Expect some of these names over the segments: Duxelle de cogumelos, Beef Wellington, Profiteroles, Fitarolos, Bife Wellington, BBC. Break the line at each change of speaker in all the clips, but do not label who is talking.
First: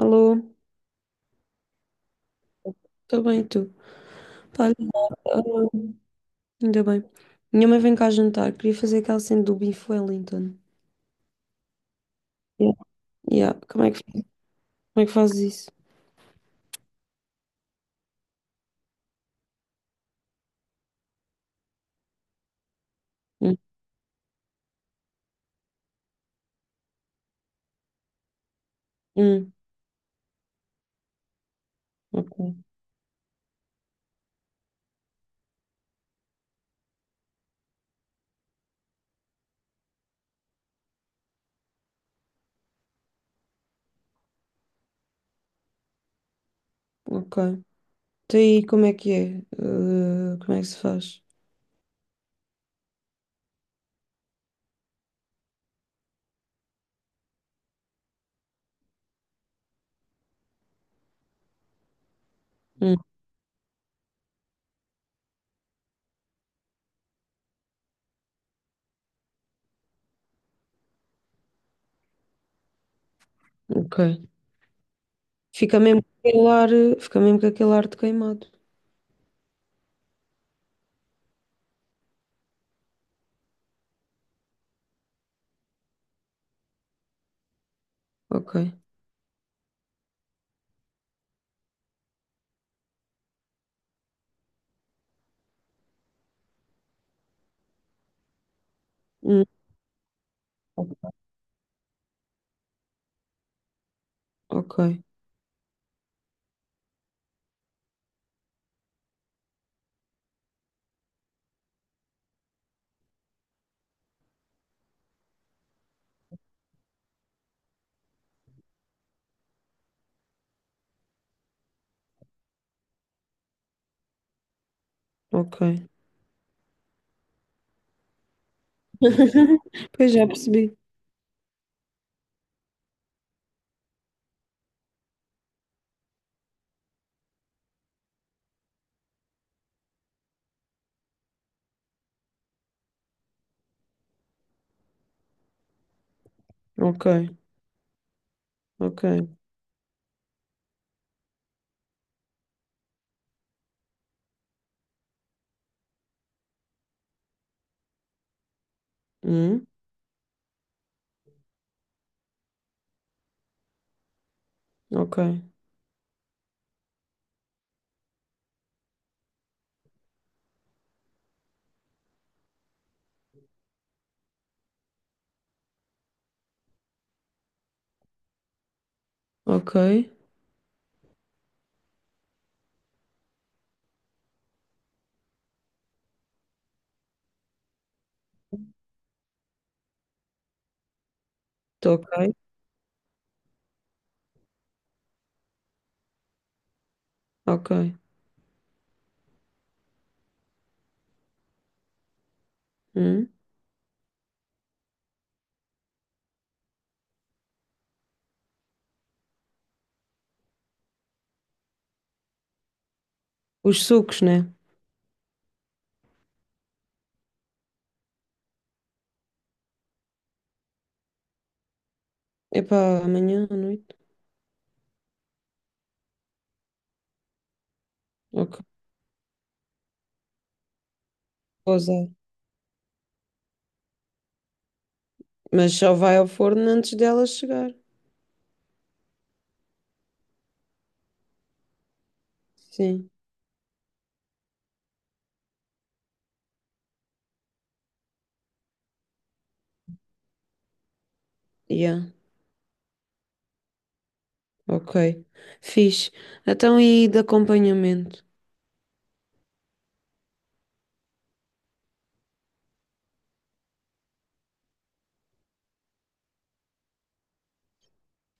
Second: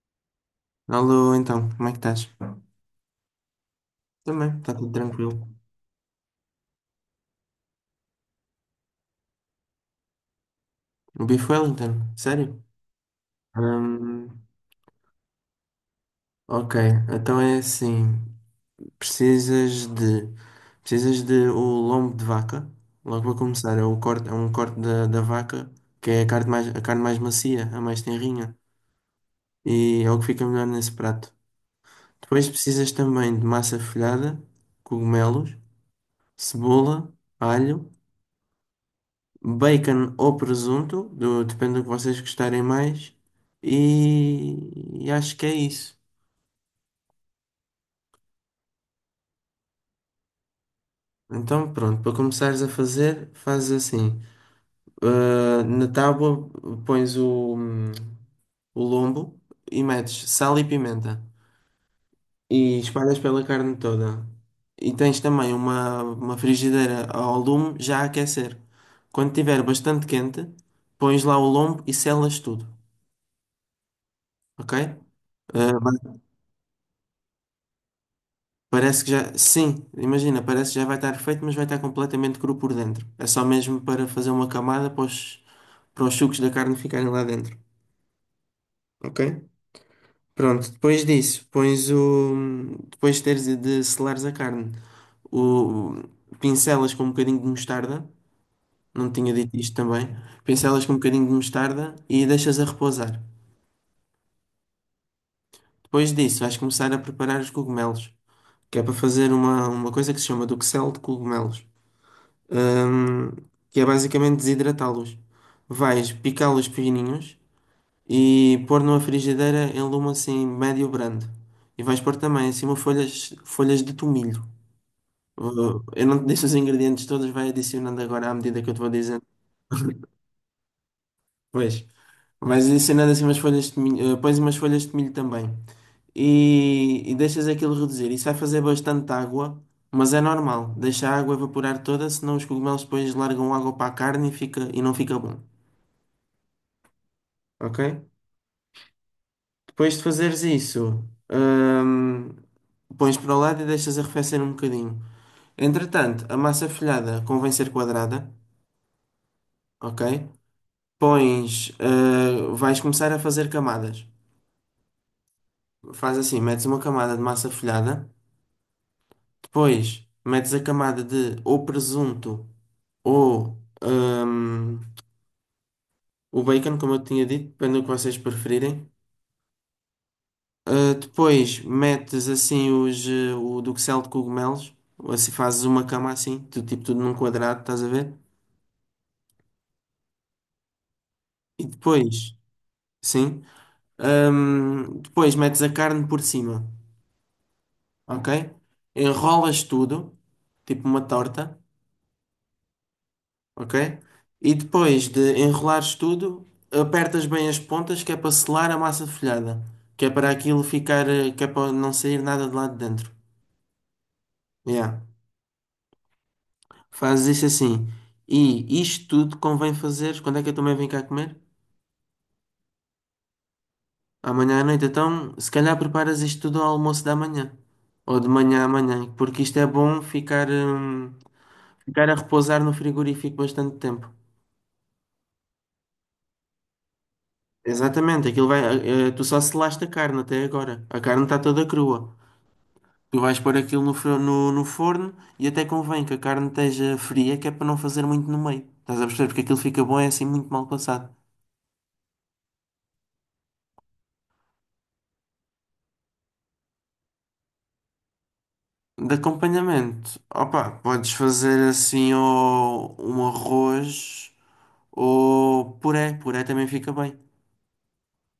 Alô,
Alô, então, como é que estás?
estou bem, e tu?
Também,
Pá,
está tudo
olha,
tranquilo.
alô, ainda bem. Minha mãe vem cá jantar, queria fazer aquela cena do Beef Wellington.
O Bife Wellington, sério?
Yeah. Yeah. Como
Hum,
é que fazes isso?
ok, então é assim, precisas de, precisas de o lombo de vaca, logo para
Hum,
começar, é, o corte, é um corte da vaca, que é a carne mais macia, a mais tenrinha,
hum,
e é o que fica melhor nesse prato.
ok,
Depois precisas também de massa folhada, cogumelos, cebola, alho, bacon ou presunto, depende do que vocês gostarem mais. E acho que é isso.
ok. Então aí, como é que é? Como é que se faz?
Então, pronto, para começares a fazer, fazes assim: na tábua pões o, o lombo e metes sal e pimenta e
Hum,
espalhas pela carne toda. E tens também uma frigideira ao lume já a aquecer. Quando estiver bastante quente, pões lá o lombo e selas tudo,
ok.
ok? Ah,
Fica mesmo com aquele ar, fica mesmo com aquele ar de queimado.
parece que já. Sim, imagina, parece que já vai estar feito, mas vai estar completamente cru por dentro. É só mesmo para fazer uma camada para para os sucos da carne ficarem lá dentro.
Ok.
Ok? Pronto, depois disso, pões o. Depois de teres de selares a carne, o... pincelas com um bocadinho de mostarda. Não tinha
Hum,
dito isto também. Pincelas com um bocadinho de mostarda e deixas a repousar.
ok,
Depois disso, vais começar a preparar os cogumelos, que é para fazer uma coisa que se chama duxelle de cogumelos. hum, que é basicamente desidratá-los. Vais picá-los pequenininhos e pôr numa frigideira em lume assim médio brando. E vais pôr também em cima folhas de tomilho.
ok.
Eu não te disse os ingredientes todos, vai adicionando agora à medida que eu te vou dizendo.
Pois já percebi.
Pois, vais adicionando assim umas folhas de tomilho, pões umas folhas de tomilho também. E deixas aquilo reduzir. Isso vai fazer bastante água, mas é normal. Deixa a água evaporar toda, senão os cogumelos depois largam água para a carne e e não fica bom.
Ok,
Ok?
ok.
Depois de fazeres isso, hum, pões para o lado e deixas arrefecer um bocadinho. Entretanto, a massa folhada convém ser quadrada,
Hum,
ok? Vais começar a fazer camadas.
ok,
Faz assim, metes uma camada de massa folhada, depois metes a camada de ou presunto ou hum, o bacon, como eu tinha dito, depende do que vocês preferirem.
ok.
Depois metes assim o Duxelle de cogumelos, assim fazes uma cama assim, do tipo tudo num quadrado, estás a ver? E
Estou ok,
depois, sim, depois metes a carne por cima,
ok.
ok? Enrolas tudo, tipo uma torta,
Hum?
ok? E depois de enrolares tudo, apertas bem as pontas que é para selar a massa folhada, que é para aquilo que é para não sair nada de lá de dentro.
Os sucos, né?
Yeah. Fazes isso assim. E isto tudo convém fazeres. Quando é que eu também venho cá comer?
Epá, amanhã à noite.
Amanhã à noite. Então, se calhar preparas isto tudo ao almoço da manhã. Ou de
Ok,
manhã à manhã. Porque isto é bom ficar,
vou usar.
ficar a repousar no frigorífico bastante tempo.
Mas só vai ao forno antes dela chegar.
Exatamente. Aquilo vai, tu só selaste a carne até agora. A carne está toda crua.
Sim.
Tu vais pôr aquilo no forno e até convém que a carne esteja fria, que é para não fazer muito no meio. Estás a perceber? Porque aquilo fica bom, é assim muito mal passado.
Yeah. Ok. Fixe. Então e de acompanhamento?
De acompanhamento, opa, podes fazer assim ou um arroz ou puré também fica bem.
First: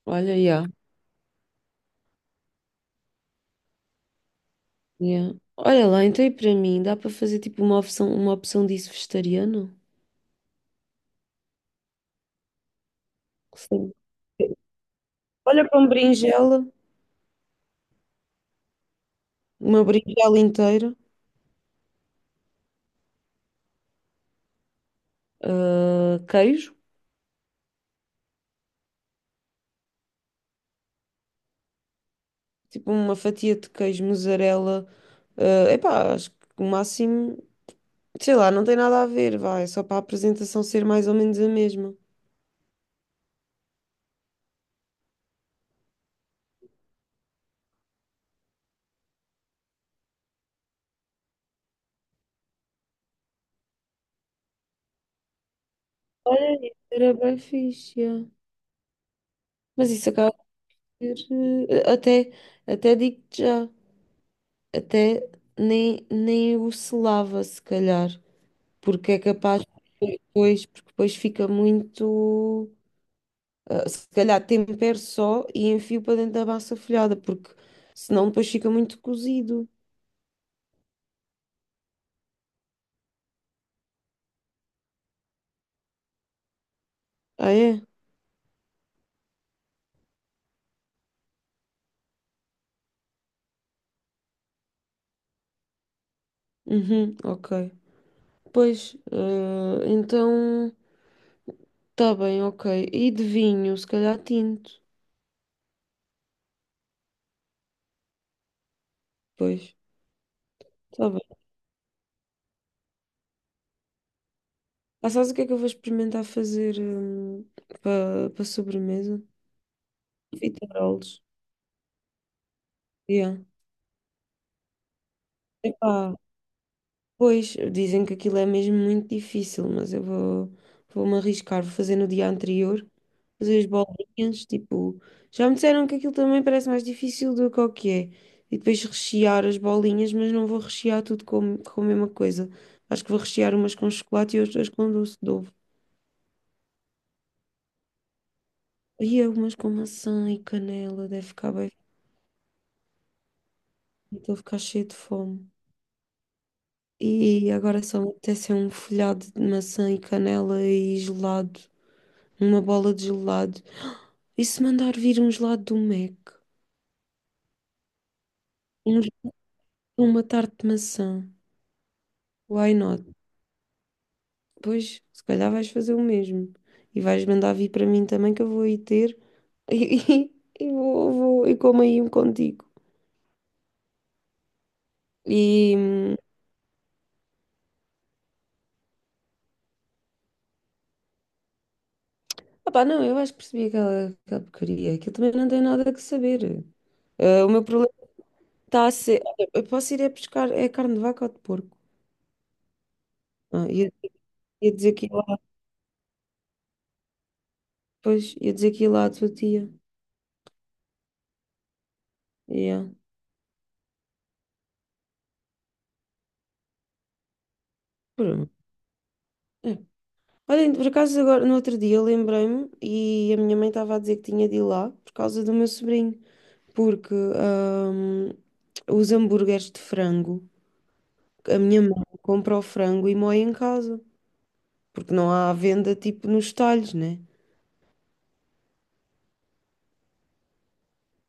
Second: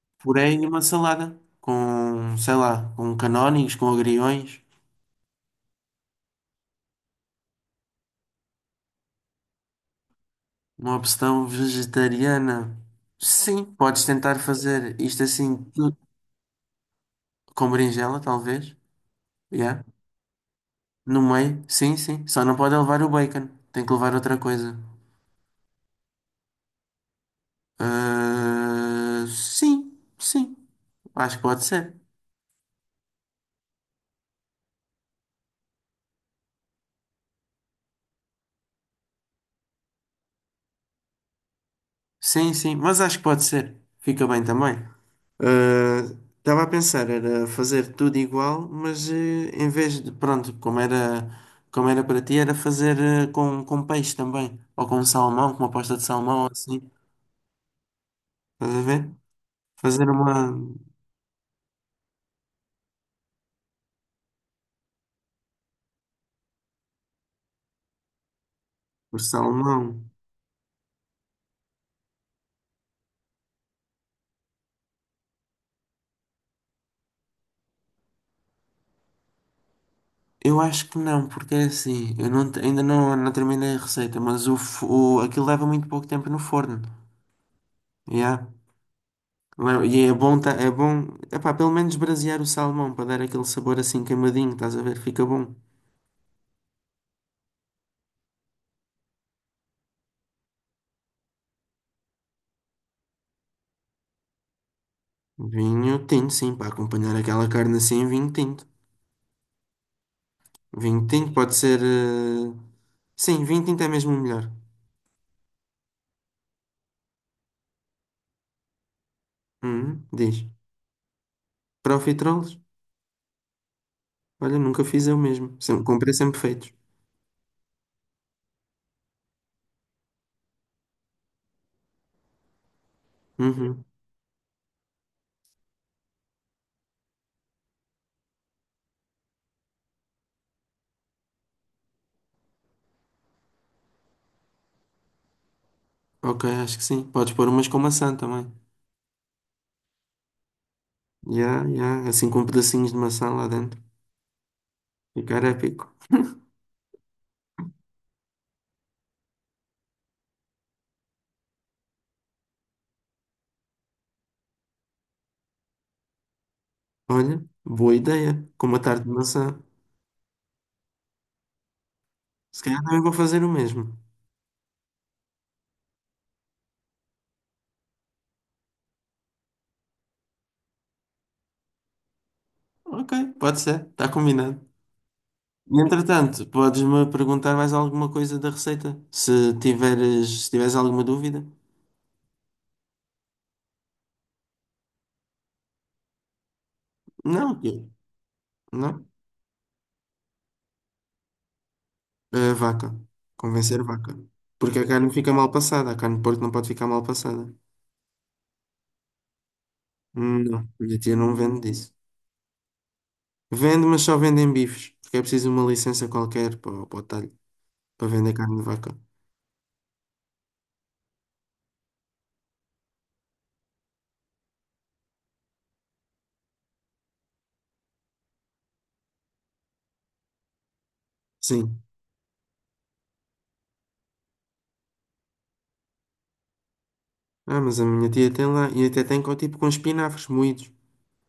Olha,
Puré e
yeah.
uma salada com, sei lá, com canónigos, com agriões,
Yeah. Olha lá, então e para mim, dá para fazer tipo uma opção disso vegetariano?
uma opção vegetariana. Sim,
Sim.
podes tentar fazer isto assim
Olha para
tudo com berinjela, talvez, yeah.
uma berinjela inteira,
No meio, sim, sim. Só não pode levar o bacon, tem que levar outra coisa.
ah, queijo,
Ah, sim, sim, acho que pode ser.
tipo uma fatia de queijo, mussarela, ah, epá, acho que o máximo. Sei lá, não tem nada a ver, vai. Só para a apresentação ser mais ou menos a mesma.
Sim, sim, mas acho que pode ser. Fica bem também. Ah, estava a pensar, era fazer tudo igual, mas em vez de, pronto, como era para ti, era fazer com peixe também, ou com salmão, com uma pasta de salmão,
Olha, isso
assim,
era bem fixe. Yeah.
estás a ver?
Mas
Fazer
isso
uma
acaba por ser. Até, até digo-te já. Até nem, nem o selava, se calhar. Porque é
por
capaz.
salmão.
Depois, porque depois fica muito. Ah, se calhar tempero só e enfio para dentro da massa folhada. Porque senão depois fica muito cozido.
Eu acho que não, porque é assim, eu não, te- ainda não terminei a receita, mas o, aquilo leva muito pouco tempo no forno,
Ah, é?
já? Não é? E é é bom, epá, pelo menos brasear o salmão para dar aquele sabor assim queimadinho, estás a ver? Fica bom.
Uhum, ok. Pois, ah, então. Tá bem, ok. E de vinho, se calhar tinto.
Vinho tinto, sim, para acompanhar aquela carne assim, vinho tinto.
Pois,
Vinho
tá
tinto
bem.
pode ser. eh, Sim, vinho tinto é mesmo o melhor.
Ah, sabes o que é que eu vou experimentar fazer para para sobremesa?
Uhum, diz.
Fitarolos.
Profiteroles?
Yeah.
Olha, nunca fiz eu mesmo. Sempre, comprei
Epá,
sempre feitos.
pois, dizem que aquilo é mesmo muito difícil, mas eu vou, vou-me arriscar. Vou fazer no dia anterior, fazer as
Uhum.
bolinhas, tipo... Já me disseram que aquilo também parece mais difícil do que o que é. E depois rechear as bolinhas, mas não vou rechear tudo com a mesma coisa. Acho que vou rechear umas com chocolate e outras com doce de ovo.
Ok, acho que sim. Podes pôr umas com maçã também.
E algumas com maçã e canela, deve
Ya,
ficar bem.
ya, assim com pedacinhos de maçã lá dentro.
Estou a ficar cheio de
Ficar
fome.
épico.
E agora só me apetece é um folhado de maçã e canela e gelado. Uma bola de gelado. E se mandar vir um gelado do Mac?
Olha, boa ideia. Com uma tarte
Um-
de maçã.
uma tarte de maçã.
Se
Why
calhar também
not?
vou fazer o mesmo.
Pois, se calhar vais fazer o mesmo. E vais mandar vir para mim também, que eu vou aí ter. E, e, vou, vou e como aí um contigo.
Ok, pode ser, está combinado.
E.
E, entretanto, podes-me perguntar mais alguma coisa da receita? Se se tiveres alguma dúvida?
Opá, não, eu acho que percebi aquela, aquela porcaria. Aquilo também não tem nada que saber. Ah, o
Não,
meu problema está a
não.
ser. Olha, eu posso ir a pescar é carne de vaca ou de porco?
É a vaca.
Ah,
Convencer a
ia,
vaca.
ia
Porque a
dizer que
carne
ia
fica
lá
mal passada. A carne de porco não pode ficar mal passada.
depois, ia dizer que ia lá à tua tia.
Não, minha tia não vende disso.
Yeah.
Vende, mas só vende em bifes. Porque é preciso uma licença qualquer para o talho, para vender
Pronto.
carne de vaca.
É. Olha, por acaso agora, no outro dia, lembrei-me e a minha mãe estava a dizer que tinha de ir lá por causa do meu sobrinho, porque os hambúrgueres de frango, a minha
Sim.
mãe compra o frango e moe em casa, porque não há à venda tipo nos talhos, né?
Ah, mas a minha tia tem lá e até tem com, tipo com espinafres moídos.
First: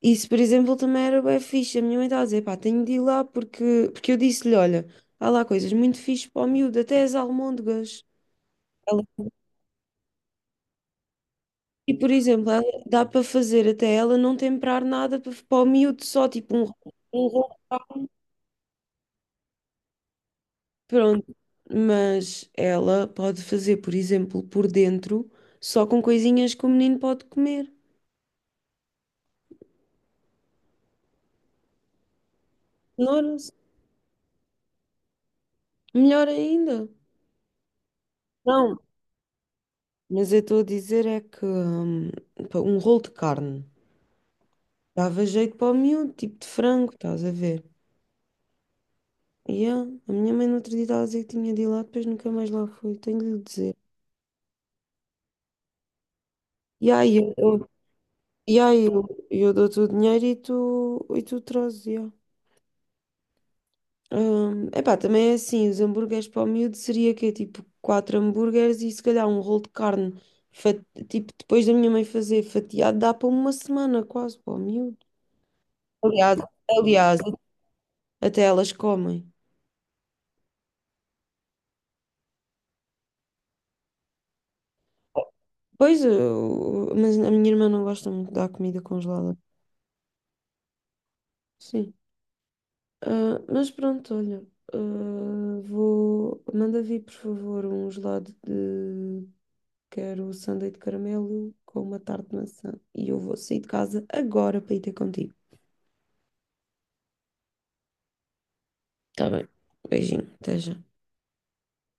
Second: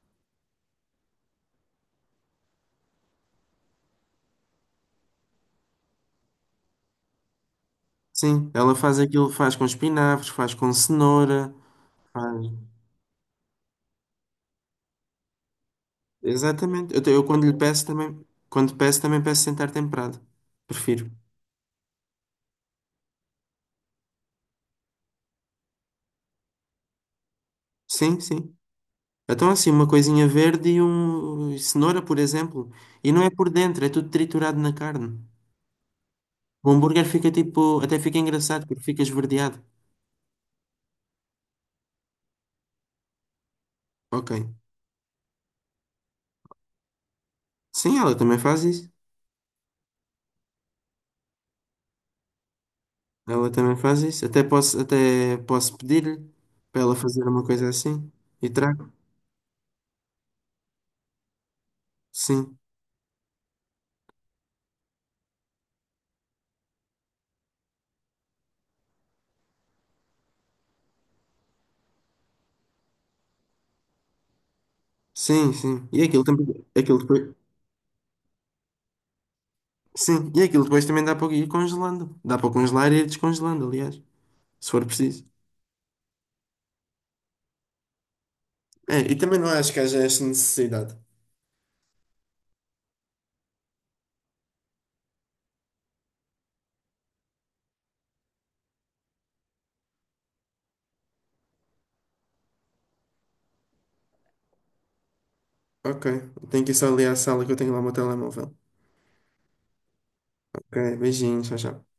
Isso, por exemplo, também era bem fixe. A minha mãe estava a dizer, pá, tenho de ir lá porque, porque eu disse-lhe, olha, há lá coisas muito fixe para o miúdo, até as almôndegas.
Sim, ela faz
Ela-
aquilo, faz com espinafres, faz com cenoura,
E, por
faz...
exemplo, ela- dá para fazer até ela não temperar nada para, para o miúdo, só tipo um,
Exatamente. Eu
um
quando lhe
rolo.
peço também, quando peço também peço sem estar temperado. Prefiro.
Pronto. Mas ela pode fazer, por exemplo, por dentro, só com coisinhas que o menino pode comer.
Sim, sim. Então assim, uma coisinha verde e um e cenoura, por exemplo, e não é
Cenouras.
por dentro, é tudo triturado na carne.
Melhor
O
ainda.
hambúrguer fica tipo, até fica engraçado
Não,
porque fica esverdeado.
mas eu estou a dizer é que pá, um rolo de carne.
Ok.
Dava jeito para o miúdo, tipo de frango, estás a ver?
Sim, ela também faz isso.
E ah, a minha mãe no outro dia estava a dizer que tinha de ir lá, depois nunca mais lá fui, tenho de lhe
Ela também
dizer.
faz isso. Até posso pedir-lhe para ela
Yeah, e aí
fazer uma coisa
eu-
assim e
yeah, e aí
trago.
eu dou-te o dinheiro e tu trazes, yeah.
Sim.
Epá, também é assim, os hambúrgueres para o miúdo seria que tipo 4 hambúrgueres e se calhar um rolo de carne, fa- tipo depois da minha mãe fazer fatiado, dá para uma semana quase para o miúdo.
Sim, sim. E aquilo
Aliás,
também. Aquilo
aliás,
depois,
até elas comem.
sim, e aquilo depois também dá para ir congelando. Dá para congelar e ir descongelando, aliás, se for preciso.
Pois, eu- mas a minha irmã não gosta muito da comida
É, e
congelada.
também não acho que haja esta necessidade.
Sim. Ah, mas pronto, olha. Ah, vou. Manda vir, por favor, um gelado de. Quero sundae de caramelo com uma tarte de maçã. E eu vou sair de casa agora para ir ter contigo.
Ok, tenho que ir só ali à sala que eu tenho lá o meu telemóvel.
Tá bem. Beijinho, até
Ok,
já.
beijinhos, tchau, tchau.